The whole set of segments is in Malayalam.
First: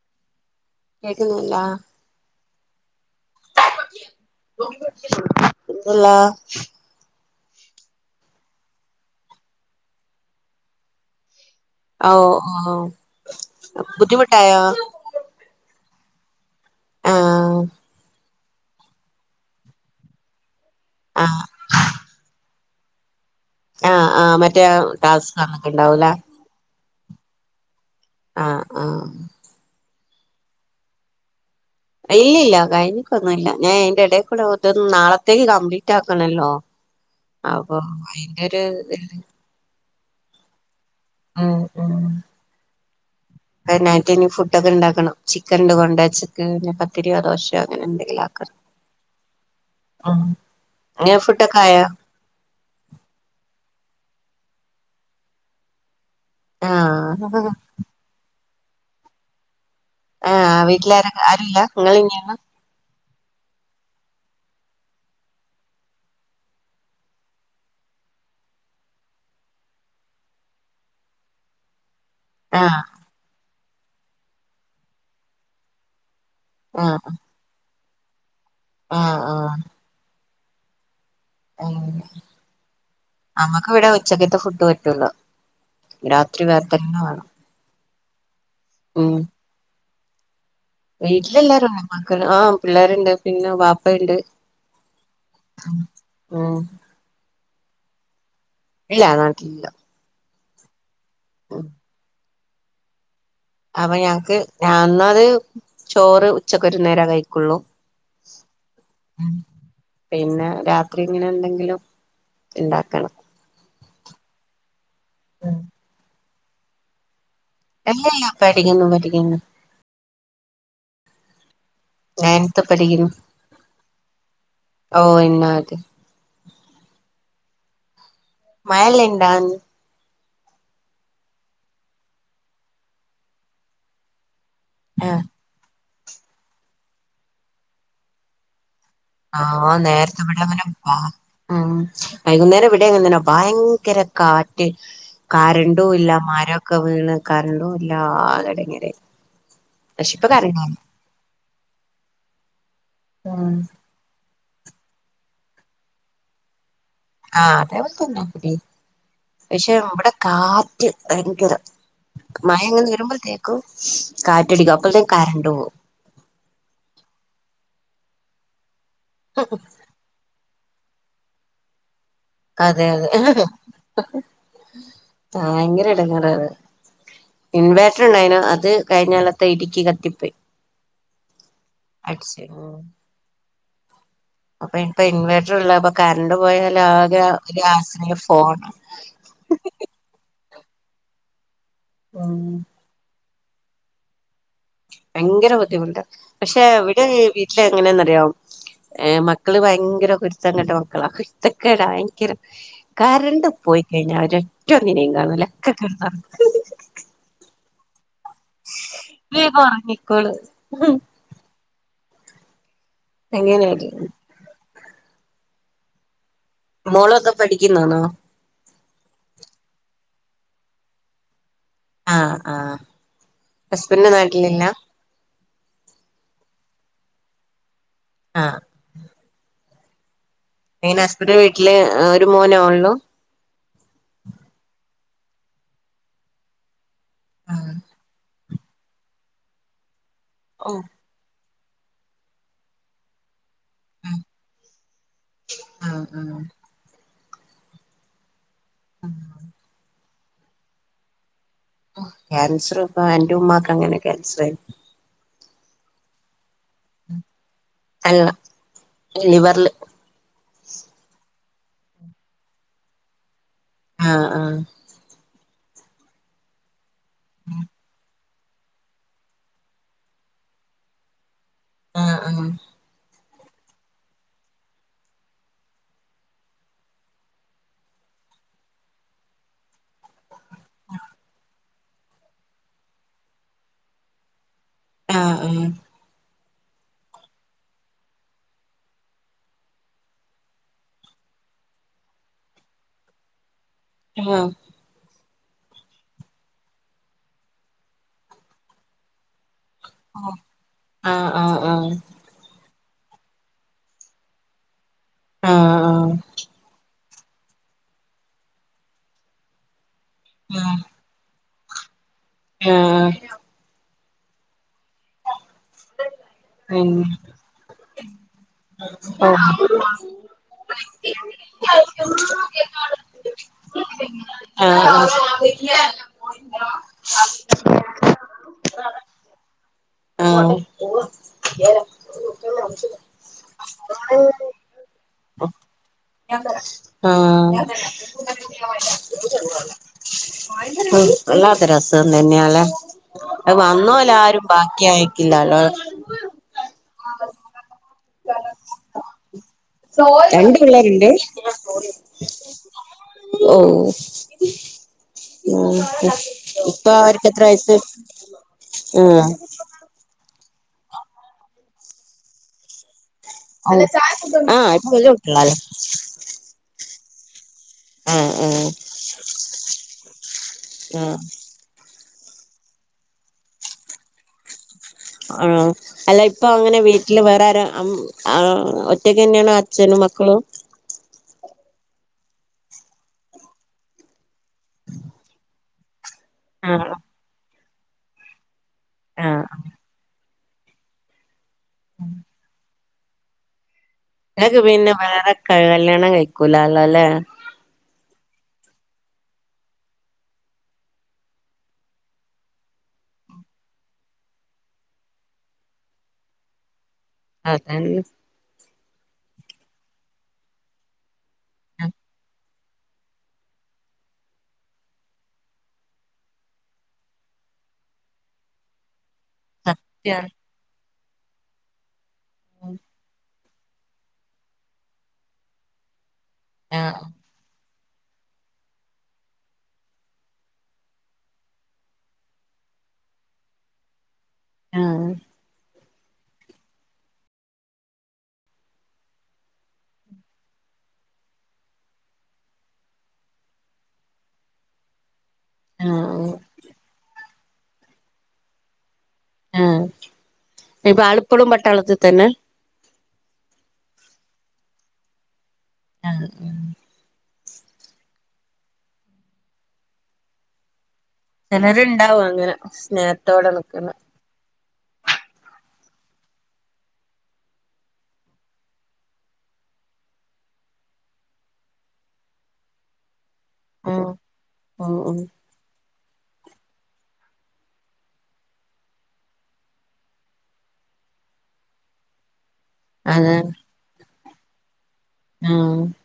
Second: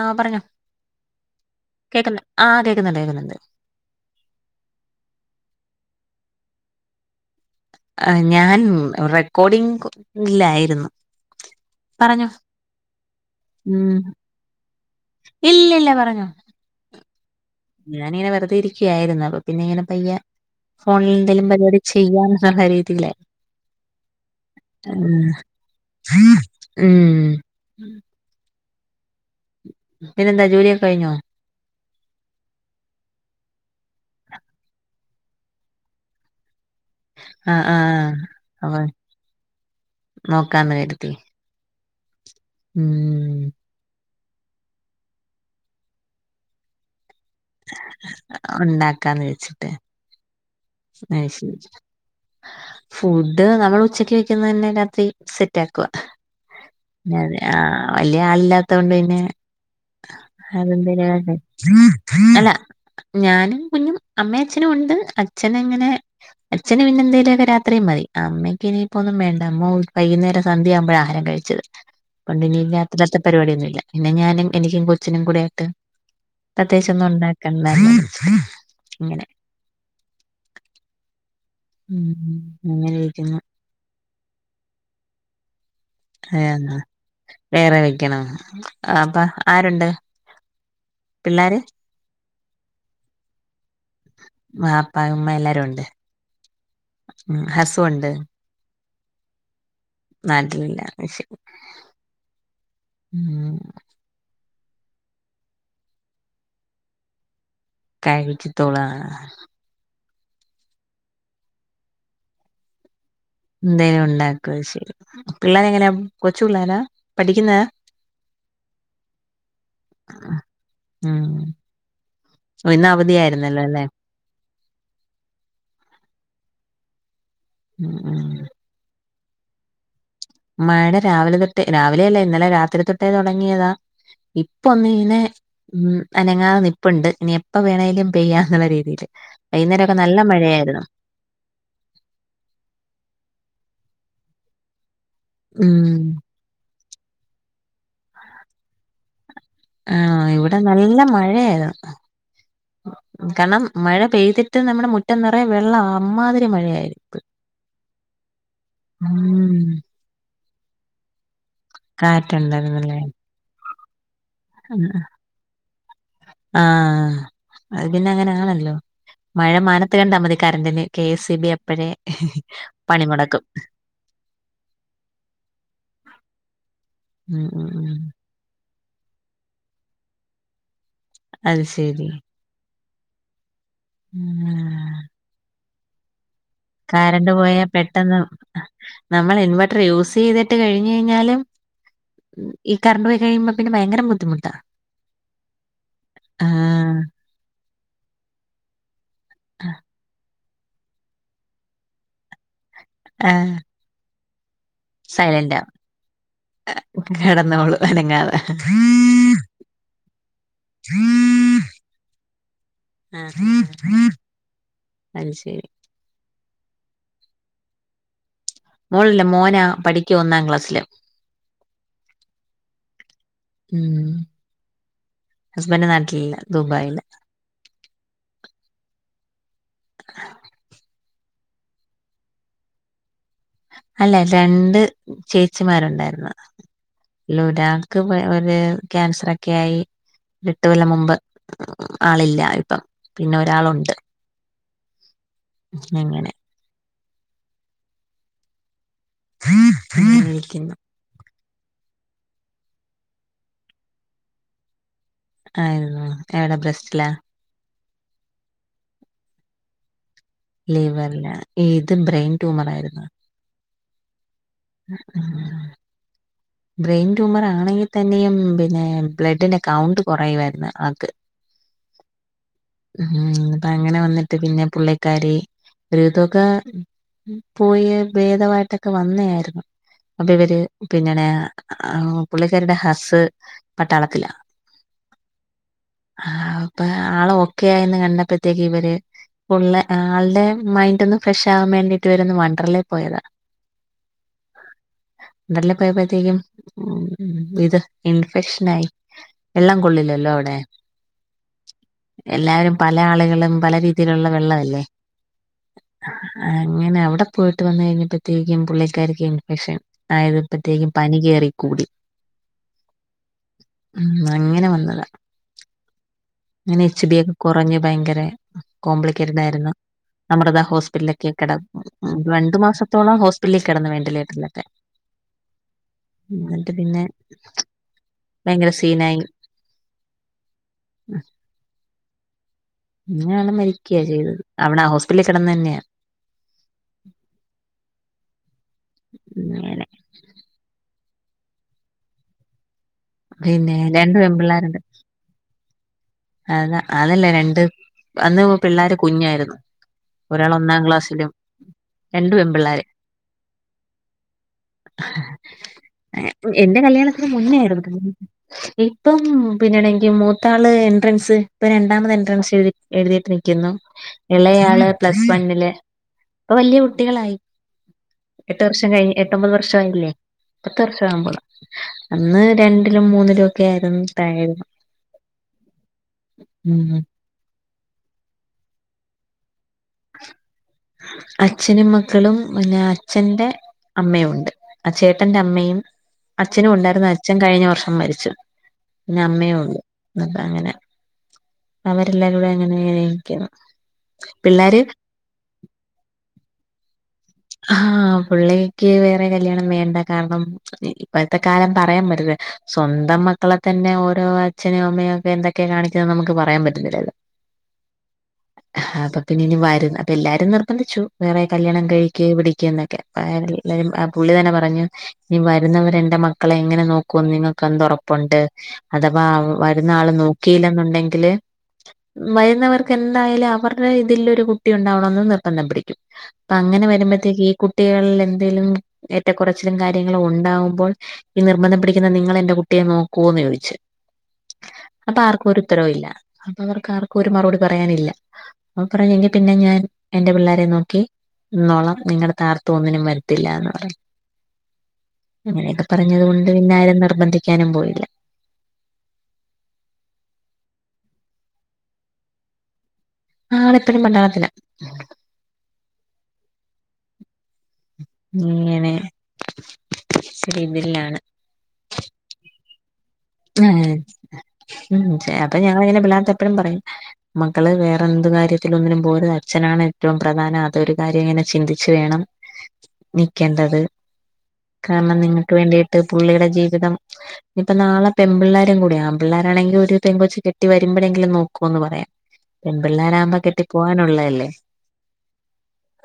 ആഹ് പറഞ്ഞോ കേക്കുന്നുല്ല കേൾക്ക്ന്ന്. ആഹ് കേക്ക്ന്ന്ണ്ട് കേക്ക്ന്ന്ണ്ട് എന്തുള്ളാ ആഹ് ഞാൻ റെക്കോർഡിങ് [unintelligible] ല്ലായിരുന്നു ഓഹ് ഓഹ് ബുദ്ധിമുട്ടായോ ഇല്ല്യല്ല പറഞ്ഞോ ആഹ് ഞാനിങ്ങനെ വെറ്തെ ഇരിക്കായിര്ന്ന്. അപ്പൊ പിന്നെങ്ങനെ പയ്യെ ആഹ് ഫോണിലെന്തേലും പരിപാടി ചെയ്യാന്ന് [unintelligible] ആഹ് ആഹ് മറ്റേ ടാസ്ക് തന്നിട്ട്ണ്ടാവൂലെ ഉം ഉം ആഹ് ആഹ് പിന്നെന്താ ജോലിയൊക്കെ കഴിഞ്ഞോ ഇല്ല്യഇല്യ കഴിഞ്ഞിക്കൊന്നുല്ല. ഞാൻ അയിന്റെ എടക്കൂടെ ഒന്ന് നാളത്തേക്ക് കംപ്ലീറ്റ് ആക്കണല്ലോ. ആഹ് അപ്പൊ ആഹ് അയിന്റൊരു അപ്പൊ [unintelligible] നോക്കാന്ന് കെര്തി ഉം ഉം ഉം വെനായ്ട്ട് ഇനി ഫുഡൊക്കെ ഇണ്ടാക്കണം. ചിക്കൻണ്ട് കൊണ്ടേച്ചിക്ക് പത്തിര്യോ ദോശേ അങ്ങനെ എന്തെങ്കിലെ ' ആക്ക ആഹ് അഹ് ശെരി ഫുഡ് നമ്മള് ഉച്ചക്ക് വെക്കുന്നന്നെ രാത്രി സെറ്റ് ആക്ക്വ ആഹ് ല്യേ ആളില്ലാത്തോണ്ട് പിന്നെ അ ആഹ് [unintelligible] എന്തേലു വീട്ടിലാരൊക്കെ ആരുല്ല ഇങ്ങള് തന്നെയാണോ [unintelligible] അല്ല ഞാനും കുഞ്ഞും അമ്മേ അച്ഛനും ഉണ്ട് അച്ഛനങ്ങനെ അച്ഛന് പിന്നെ എന്തേലൊക്കെ രാത്രി മതി. അമ്മയ്ക്ക് ഇനിയിപ്പൊന്നും വേണ്ട. മോൾ വൈകുന്നേര സന്ധ്യ ആവുമ്പഴ ആഹാരം കഴി ക്കെല് കൊണ്ട് ഇനി ആഹ് രാത്രികത്തെ പരിവാടി ഒന്നുല്ല. പിന്നെ ഞാനും എനിക്കും കൊച്ചിനുംകുടെ ആയിട്ട് ആഹ് പ്രത്യേകിച്ചൊന്നും ഉണ്ടാക്കണ്ടല്ലോ [inaudible] അങ്ങനെ ആഹ് ഉം ഉം [unintelligible] ഇവടെ ഉച്ചക്കത്തെ ഫുഡ് പറ്റൊള്ളു ഏഹ് വേറെ വെക്കണോ. അപ്പൊ ആരുണ്ട് വീട്ടില് പിള്ളേര് എല്ലാരും [unintelligible] ഉമിം മക്കളു ആഹ് പിള്ളേര്ണ്ട് പിന്നെ വാപ്പയ്ണ്ട് ഇപ്പ ഉമ്മ എല്ലാരും ഉണ്ട് ഉം ഉം ഹസും ഉണ്ട് ഇല്ല നാട്ടിലില്ല നാട്ടിലില്ല അഹ് ശെരി ഉം ഉം അപ്പൊ ഞങ്ങക്ക് ഒന്നാത് ചോറ് ഉച്ചക്ക് ഒരു നേര കഴിക്കൊള്ളൂ കയിവിച്ചിത്തോളാ പിന്നെ രാത്രിങ്ങനെ എന്തെങ്കിലും ഇണ്ടാക്കണം എന്തേലും ഉണ്ടാക്കും അയ്ശെരി. പിള്ളേരെ എങ്ങനെയാ കൊച്ചു പിള്ളേരാ പഠിക്കുന്നെ അല്ലല്ല പഠിക്ക്ന്ന് പഠിക്ക്ന്ന് അഹ് നയൻത്ത് ആഹ് ഇന്ന് പഠിക്കുന്നു അവധിയായിരുന്നല്ലോല്ലേ ഓ ഇന്നവധ്യ ഉം ഉം മയല്ലിണ്ടാ ആണ്ട് മഴടെ രാവിലെ തൊട്ടേ, രാവിലെയല്ല ഇന്നലെ രാത്രി തൊട്ടേ തൊടങ്ങിയതാ ഇപ്പൊന്ന് ആ ഇനെ അനെങ്ങാതെ നിപ്പുണ്ട് ഇനി എപ്പ വേണങ്കലും പെയ്യാന്നുള്ള രീതീല് ആവാം നേരത്ത് ബ്ടെ അങ്ങനെപ്പാ ഉം വൈകുന്നേരം ഇവിടെങ്ങൻന്തെന്നാ ഭയങ്കര കാറ്റ് ഉം കരണ്ടുല്ല മരൊക്കെ വീണ് കറണ്ടുല്ല ആകെ എടങ്ങാറായി ആഹ് ഇവിടെ നല്ല മഴയായിരുന്നു ഉം കാരണം മഴ പെയ്തിട്ട് നമ്മുടെ മുറ്റം നെറയെ വെള്ളവാ അമ്മാതിരി മഴയായി ആഹ് അതേപോലെ തന്നെ ഇവെടിം. ഉം പക്ഷെ ഇവടെ കാറ്റ് ഭയങ്കര മഴങ്ങനെ കാറ്റുണ്ടായിരുന്നല്ലേ വര്മ്പത്തേക്കും കാറ്റടിക്കും. അപ്പളത്തേക്ക് കരണ്ട് പോകും ആഹ് അത് പിന്നെ അങ്ങനെ ആണല്ലോ മഴ മാറ് ത്ത് കണ്ടാ മതി കറണ്ടിന് കെ എസ് സി ബി അപ്പഴേ അതെ പണി മുടക്കും അതെ. ഭയങ്കര എടങ്ങേറാ അത് ഉം ഉം ഉം ഇൻവേർട്ടർ ണ്ടായിനു അത് കഴിഞ്ഞൊലത്തെ ഇടിക്ക് കത്തിപ്പോയി അൽ ശേരി കെ [unintelligible] അപ്പൊ ആഹ് ഇപ്പ ഇൻവേട്രൂല്ല പ്പ കറണ്ട് പോയൽ ആകെ കറണ്ട് ഒരു പോയാ പെട്ടെന്ന് ആശ്രയം ഫോണാ നമ്മൾ ഇൻവെർട്ടർ യൂസ് ചെയ്തിട്ട് കഴിഞ്ഞഴ്‌ഞ്ഞാലും ഉം ഇ കരണ്ട് പോയി കഴിയുമ്പൊ പ്പിന്നെ ഭയങ്ക ബദ്ധിമുട്ടാ ഭയങ്കര ബുദ്ധിമുട്ടാ. പക്ഷെ ഇവിടെ വീട്ടില് എങ്ങനെയന്നറിയാവോ ഏഹ് മക്കള് ഭയങ്കര കുരുത്തംകെട്ട മക്കളാ. കുരുത്തക്കേടാ ഭയങ്കരം കറണ്ട് ആഹ് പോയി കഴിഞ്ഞ ഒരൊറ്റയൊന്നിനേം കാണില്ല ഒക്ക കെടന്നൊറങ്ങും കെടന്നോളും അനങ്ങാതെ വേഗൊ ഒറങ്ങിക്കോളും അങ്ങനെയൊരു ആഹ് അൽ ശെരി മോളൊക്കെ പഠിക്കുന്നാന്നോ മോളല്ല മോനാ പഠിക്കുഅ ഒന്നാം ക്ലാസ്സില് ആഹ് ആഹ് ഹസ്ബൻഡ്‌ ഉം നാട്ടിലില്ല ഹസ്ബൻഡ് നാട്ടിലില്ല ദുബായില ആഹ് [inaudible] എനെ ഹസ്ബൻഡ് വീട്ടില് ഒരു മോനേയോള്ളൂ അല്ല രണ്ട് ചേച്ചിമാരുണ്ടായിരുന്നു. ആഹ് അയിലൊരാക്ക് ത് ക്യാൻസറെക്കെയായി എട്ടു ഓഹ് കൊല്ലം മുൻപ് ആളില്ല ഇപ്പം പിന്നെ ഒരാളുണ്ട് ഉം ആഹ് അങ്ങനെ അഹ്‌ ആഹ് വിളിക്കുന്നു ക്യാൻസർ ഇപ്പ എന്റ ഉമ്മാക്ക് അങ്ങനെ ക്യാൻസർ ആയിരുന്നു ആയിരുന്നോ എവിടെ ബ്രസ്റ്റ്ലാ അല്ല എ ലിവർല് ലിവറിലാ ഏത് ബ്രെയിൻ ട്യൂമർ ആയിരുന്നോ ആഹ് ആഹ് അഹ്‌ ആഹ് ബ്രെയിൻ ട്യൂമർ ആണെങ്കിൽ തന്നെയും പിന്നെ ബ്ലഡിന് കൗണ്ട് കുറയുമായിരുന്നു ആൾക്ക് ആഹ് ആഹ് ഉം അപ്പ അങ്ങനെ വന്നിട്ട് പിന്നെ പുള്ളിക്കാരി ഒരുവിധോക്കെ പോയി ഭേദമായിട്ടൊക്കെ വന്നായിരുന്നു അപ്പൊ ഇവര് പിന്നണെ പുള്ളിക്കാരിടെ ഹസ്സ് പട്ടാളത്തിലാ ആഹ് ആഹ് ആഹ് അപ്പൊ ആള് ഒക്കെ ആയിന്ന് കണ്ടപ്പോത്തേക്ക് ഇവര് ഫുള്ളെ ആൾടെ മൈന്റ് ഒന്ന് ഫ്രഷാവാൻ വേണ്ടിട്ട് ഇവരൊന്നു വണ്ടർലേ പോയതാ ആഹ് ഡർലേ പോയപ്പത്തേക്കും ഉം ഇത് ഇൻഫെക്ഷനായി വെള്ളം കൊള്ളില്ലല്ലോ ഔടെ ആഹ് ആഹ് ആഹ് ആഹ് ആഹ് എല്ലാരും പല ആള്കളും പല രീതിലുള്ള വെള്ളമല്ലേ അങ്ങനെ അവിടെ പോയിട്ട് വന്ന് കഴിഞ്ഞപ്പത്തേക്കും പുള്ളിക്കാരിക്ക് ഇൻഫെക്ഷൻ അയ്ന്പ്പത്തേക്കും പനി കേറി കൂടി ആഹ് ആഹ് അങ്ങനെ വന്നതാ [inaudible] അങ്ങനെ എച്ച് ബി ഒക്കെ കോറഞ്ഞ് ഭയങ്കെരെ കോംപ്ലിക്കേറ്റഡ് ആയിരുന്നു അമൃത ഹോസ്പിറ്റലിലോക്കെ കെടന്നു രണ്ട് മാസത്തോളം ഹോസ്പിറ്റലിൽ കെടന്ന് വെന്റിലേറ്ററില് ആഹ് ആഹ് എന്നിട്ട് പിന്നെ ഭയങ്കര ശീനായി ആഹ് ഓ ന്നെ ആള് മരിക്കാ ചെയ്തത് അവിടെ ഹോസ്പിറ്റലിൽ വെ ആഹ് അങ്ങനെ വല്ലാത്തെരു അസുഖം തന്നെയാല്ലെ അഹ് പിന്നെ രണ്ട് വന്നോലാരും പെൺപിള്ളേരുണ്ട് ബാക്കി അയ്ക്കില്ലല്ലോ അത അതല്ലേ രണ്ട് അന്ന് പിള്ളാര് കുഞ്ഞായിരുന്നു ഒരാള് രണ്ട് ഒന്നാം പിള്ളേരുണ്ട് ക്ലാസ്സിലും രണ്ട് പെൺ പിള്ളാര് ഓഹ് ആഹ് എന്റെ ഇപ്പ കല്യാണത്തിന് അവർക്ക് എത്ര മുന്നേ വയസ്സ് ആഹ് പിന്നെ ആണെങ്കി മൂത്താള് എൻട്രൻസ് ഇപ്പ രണ്ടാമത് എൻട്രൻസ് എഴുതി എഴുതി ട്രിക്ക്ന്നു ആഹ് ഇളയാള് ഇപ്പൊ വല്യ പ്ലസ് കുട്ടികളാല്ലേ വണ്ണില് ഇപ്പോ വെല്ല്യാ കുട്ടികളായി ആഹ് ആഹ് എട്ട് വർഷം കഴിഞ് എട്ടൊമ്പത് വർഷായില്ലേ പത്ത് വർഷം ആഹ് ആവുമ്പള് അന്ന് രണ്ടിലും മൂന്നിലും ഒക്കെ ആയിരുന്നു [unintelligible] ആണോ അല്ല ഇപ്പൊ അങ്ങനെ ഉം വീട്ടില് വേറെ ആരാ അമ് ഒറ്റക്കെന്നെണോ? ച്ഛനും മക്കളും അച്ഛനും മക്കളും പിന്നെ അച്ഛന്റെ അമ്മയും ഉണ്ട് ആഹ് ചേട്ടന്റെ അമ്മയും അച്ഛനും ആഹ് ഉണ്ടായിരുന്നു അച്ഛൻ കഴിഞ്ഞ വർഷം മരിച്ചു പിന്നെ ആഹ് അമ്മയെ ഒള്ളു ഇന്നട്ട് അങ്ങനെ അവരെല്ലാരും കൂടെ അങ്ങനെ ഇരിക്കുന്നു. ങ്ങക്ക് പിള്ളേര് പിന്നെ വേറെ കല്യാണം കഴിക്കൂല്ലാലോലെ ആഹ് പുള്ളിക്ക് വേറെ കല്ല്യാണം വേണ്ട കാരണം ഇപ്പോഴത്തെ കാലം പറയാൻ പറ്റത്ല്ല സ്വന്തം മക്കളെ തന്നെ ഓരോ അച്ഛനും അമ്മയും ഒക്കെ എന്തൊ ക്കെ കാണിക്കുന്നത് നമുക്ക് പറയാൻ പറ്റത്തില്ലല്ലോ അതൻ [unintelligible] അപ്പൊ എല്ലാരും നിർബന്ധിച്ചു വേറെ കല്യാണം കഴി പിടിക് പിടിക്ക്ന്നൊക്കെ അ എല്ലരും പുള്ളി തന്നെ പറഞ്ഞു ഈ വരുന്നവര് എന്റെ മക്കളെ എങ്ങനെ നോക്കുന്ന് നിങ്ങൾക്ക് എന്ത്‌ ഒറപ്പുണ്ട് അഥവാ വരുന്ന ആള് സത്യാണ് നോക്കിയില്ലെന്നുണ്ടെങ്കില് വരുന്നവർക്ക് എന്തായാലും അവർ ഇതിലോരു കുട്ടി ഇണ്ടാവണംന്ന് നിർമ്പന്ധം പിടിക്കും അങ്ങനെ വരു ആഹ് ഈ കുട്ടികളിൽ എന്തെലും ഏറ്റക്കുറച്ചിലും കാര്യങ്ങളും ഉണ്ടാകുമ്പോൾ ഈ നിർബന്ധം പിടിക്കുന്ന നിങ്ങളെന്റെ കുട്ടിയെ നോക്കൊന്ന് ചോയ്ച്ച് ആഹ് അപ്പ ആർക്കും ഒരു ഉത്തരോല്ല അവർക്ക് ആർക്കും ഒരു മറുപടി പറയാനില്ല. അപ്പ പറയാ എങ്കി പിന്നെ ഞാൻ എന്റെ പിള്ളാരെ നോക്കി നിന്നോളാം [unintelligible] തരെട്ത്തും ഒന്നിനും വരത്തില്ലാന്ന് പറഞ്ഞു അങ്ങനെക്കെ പറഞ്ഞത് ആഹ് കൊണ്ട് പിന്നാരും നിർബന്ധിക്കാനും പോയില്ല ആ ഇപ്പാള്പ്പളും പട്ടാളത്ത്ത്തെന്നെ ആള്പ്പഴും പട്ടാളത്തില [unintelligible] ഇങ്ങനെ [inaudible] ചെലര്ണ്ടാവും അങ്ങനെ സ്നേ ഏ ഉം ചെ അപ്പൊ ഞങ്ങള്ങ്ങനെ പിള്ളാത്തപ്പെഴും പറയും മക്കള് വേറെന്ത് കാര്യത്തില് ഒന്നിനും പോവരുത് അച്ഛനാണ് ഏറ്റവും പ്രധാനം അതൊരു കാര്യം ങ്ങനെ ചിന്തിച്ചു വേണം [inaudible] നിക്കണ്ടത് ഉം ഉം കാരണം ഉം നിങ്ങ ക്ക്‌ വേണ്ടിട്ട് പുള്ളിടെ ജീവിതം ഇപ്പ നാളെ പെമ്പിള്ളേരും കൂടി ആമ്പിള്ളേരാണെങ്കി ഒരു പെങൊച്ച് കെട്ടി വരുമ്പഴെങ്കിലും നോക്കോന്ന് പറയാ പെമ്പിള്ളേരാകുമ്പോ അതാണ് കെട്ടി പോവാനുള്ളല്ലേ ആ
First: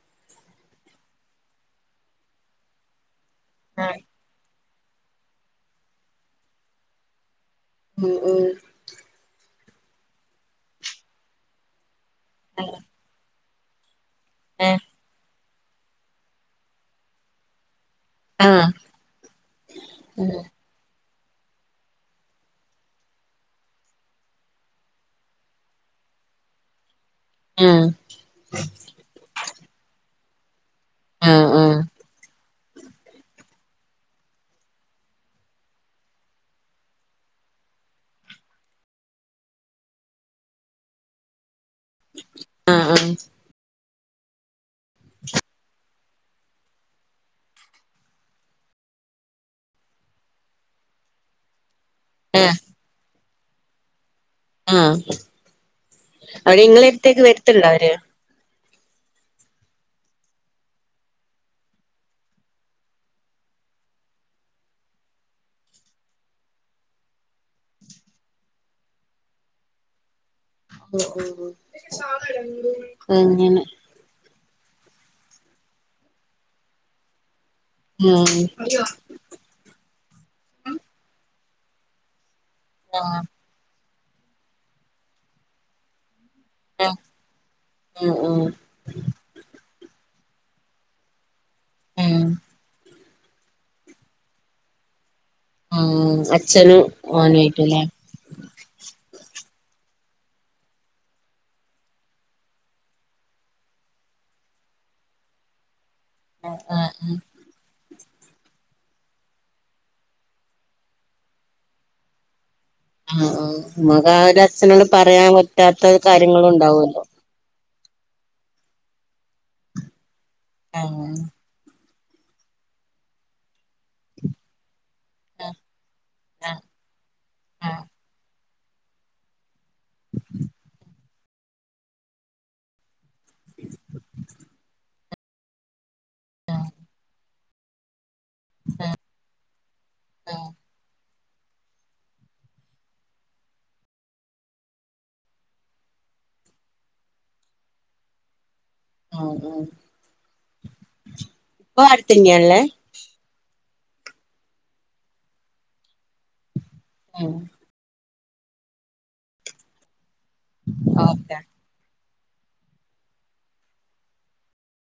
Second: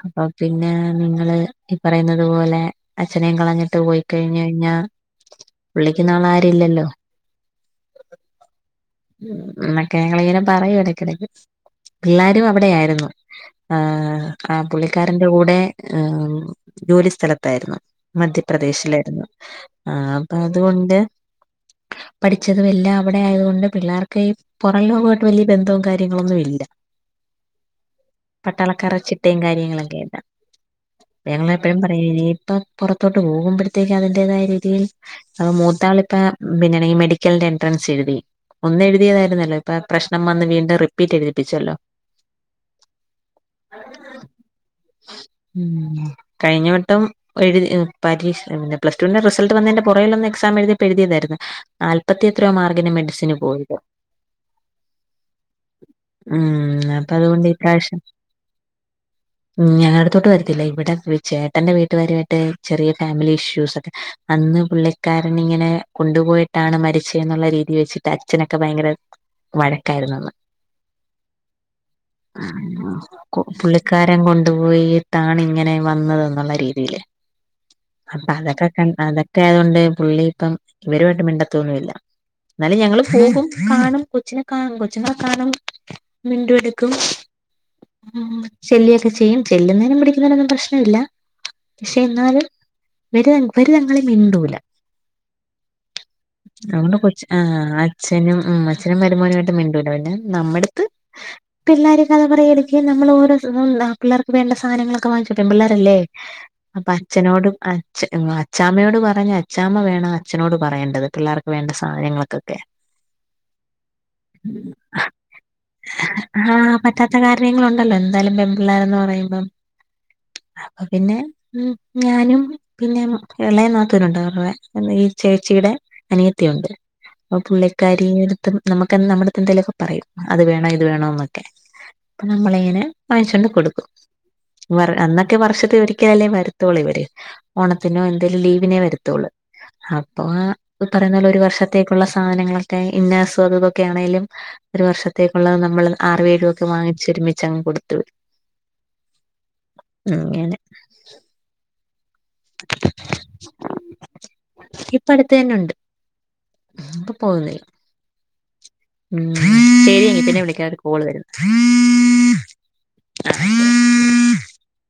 അപ്പൊ പിന്നെ നിങ്ങള് ഈ പറയുന്നത് പോലെ അച്ഛനേം കളഞ്ഞിട്ട് പോയി കഴിഞ്ഞ് കഴിഞ്ഞാ പുള്ളിക്ക് നാളാരുല്ലല്ലോ ഉം ഉം മറ്റേ ഞങ്ങളിങ്ങനെ പറയു എടക്കെടക്ക് പിള്ളേരും ആഹ് അവിടെയായിരുന്നു ആ ആ പുള്ളിക്കാരന്റെ കൂടെ ജോലി സ്ഥലത്തായിരുന്നു ആഹ് ആഹ് മധ്യപ്രദേശിലായിരുന്നു ആ അപ്പൊ അതോണ്ട് പഠിച്ചതുവെല്ലാ അവിടെ ആയതോണ്ട് പിള്ളേർക്ക് ഈ പൊറം ലോകായിട്ട് വല്യ ബന്ധവും കാര്യങ്ങളൊന്നുംല്ല ആഹ് പട്ടാളക്കാരെ ചിട്ടേ കാര്യങ്ങളൊക്കായിട്ട ത് ആഹ് ഞങ്ങെപ്പഴും പറയും ഇനിയിപ്പം പുറത്തോട്ട് പോകുമ്പോഴത്തേക്ക് അതിന്റേതായ രീതിയിൽ അപ്പൊ മൂത്താളിപ്പ പിന്നെ ണി മെഡിക്കലിന്റെ എൻട്രൻസ് എഴുതി ഒന്ന് എഴുതിയതായിരുന്നല്ലോ ഇപ്പാ പ്രശ്നം വന്ന് വീണ്ടും റിപ്പീറ്റ് എഴുതിപ്പിച്ചല്ലോ ആ ആ ഉം കഴിഞ്ഞ വട്ടം എഴുതി പരീക്ഷ പിന്നെ പ്ലസ്ടുന്റെ റിസൾട്ട് വന്നേന്റെ പൊറകിലൊന്ന് എക്സാം എഴ്തിയപ്പോ എഴുതിയതായിര്ന്ന് നാല്പത്തിയെത്രയോ ഏഹ് മാർഗിന് മെഡിസിന് പോയിത് ആ അവര് ഉം അപ്പൊ ഇങ്ങളെടുത്തേക്ക് അതുകൊണ്ട് വെര്ത്ത്ണ്ടോ ഇപ്രാവശ്യം അവര് ഉം ഞങ്ങളടുത്തോട്ട് വരത്തില്ല ഇവിടെ ചേട്ടന്റെ വീട്ടുകാരുവായിട്ട് ചെറിയ ഫാമിലി ഇഷ്യൂസൊക്കെ ണ്ട് അന്ന് പുള്ളിക്കാരനങ്ങനെ കൊണ്ടുപോയിട്ടാണ് മരിച്ചെന്നുള്ള രീതി വെച്ചിട്ട് അച്ഛനൊക്കെ ഭയങ്കര വഴക്കായിരുന്നു അന്ന് ഉം ഉം അങ്ങനെ ക്കാരം കൊണ്ടു പോയിട്ടാണ്ങ്ങനെ വന്നതെന്നുള്ള രീതില് അപ്പൊ ആഹ് അതൊക്കെ കണ്ട് അതൊക്കെ ആയതോണ്ട് പുള്ളിപ്പം ഇവരുവായിട്ട് മിണ്ടത്തൊന്നുല്ല ന്നാലും ഞങ്ങള് ആഹ് പോകും കാണും കൊച്ചിനെ കാ കൊച്ച്ങ്ങളെ കാണും മിണ്ടു ണ്ട്ക്കും ആഹ് ചെല്ലിയൊക്കെ ചെയ്യും ചെല്ലുന്നേനും പിടിക്കുന്നേനൊന്നും പ്രശ്നല്ല പക്ഷെ ആഹ് ന്നാലും ഇവര് ഇവരര് തങ്ങളി മിണ്ടൂല ഉആ അച്ഛനും അതുകൊണ്ട് കൊച്ച് ആഹ് ഓനുആയ്റ്റ്ലെ അച്ഛനും ഉം അച്ഛനും മരുമോനായിട്ട് മിണ്ടൂല പിന്നെ നമ്മെട്ത്ത് പിള്ളേര് കഥ പറയ് എടക്ക്‌ നമ്മൾ ഓരോസം പിള്ളേർക്ക് വേണ്ട സാധനങ്ങളൊക്കെ വാങ്ങിച്ച് പെമ്പിള്ളാരല്ലേ ആഹ് അപ്പൊ ആഹ് അച്ഛനോടും അച്ഛാ അച്ചാമ്മയോട് പറഞ് അച്ചാമ്മ വേണം അച്ഛനോട് പറയേണ്ടത് പിള്ളേർക്ക് വേണ്ട സാധനങ്ങൾക്കൊക്കെ ആ ആ മതാ ഓലച്ഛനോട് പറയാൻ പറ്റാത്ത കാര്യങ്ങളും ണ്ടാവല്ലോ ത്ത കാര്യങ്ങളുണ്ടല്ലോ എന്തായാലും പെമ്പിള്ളേരെന്ന് പറയുമ്പം അപ്പൊ പിന്നെ ആഹ് ഉ ഞാനും പിന്നെ എളെ നാത്തൂനുണ്ട് [unintelligible] ചേച്ചിടെ അനിയത്തിയുണ്ട് അപ്പൊ ആഹ് പുള്ളിക്കാരിടെടു നമ്മക്ക് നമ്മടെ അടുത്ത് എന്തേലുമൊക്കെ പറയും അത് വേണോ ഇത് വേണോന്നൊക്കെ അപ്പൊ നമ്മളിങ്ങനെ വാങ്ങിച്ചൊണ്ട് കൊടുക്കും അന്നൊക്കെ വർ വർഷത്തിയൊരിക്ക് ട്ടിയാലേ ആഹ് വരുത്തൊള്ളൂ ഇവര് ഓണത്തിനോ എന്തേലും ലീവിനേ വരത്തോള്ളൂ അപ്പൊ ഈ പറയുന്ന പോലെ ഒരു വർഷത്തേക്കുള്ള സാധനങ്ങളൊക്കെ ഇന്നേസും അതു ഇതൊക്കെ ആണെലും ഒരു വർഷത്തേക്കുള്ളത് നമ്മള് ആറു ഏഴൊക്കെ വാങ്ങിച്ച് ഒരുമിച്ചങ്ങ് കൊടുത്തു വിടും ഉം ഉം അങ്ങനെ ഇപ്പൊ ആടെത്തെന്നെയാള്ളെ? ഇപ്പ അടുത്ത് തന്നെയുണ്ട് ഇപ്പൊ പോന്നില്ല ഉം ശെരി [inaudible] പിന്നെ വിളിക്കാ ഒരു കോള് വരുന്നു ഓക്കെ [unintelligible]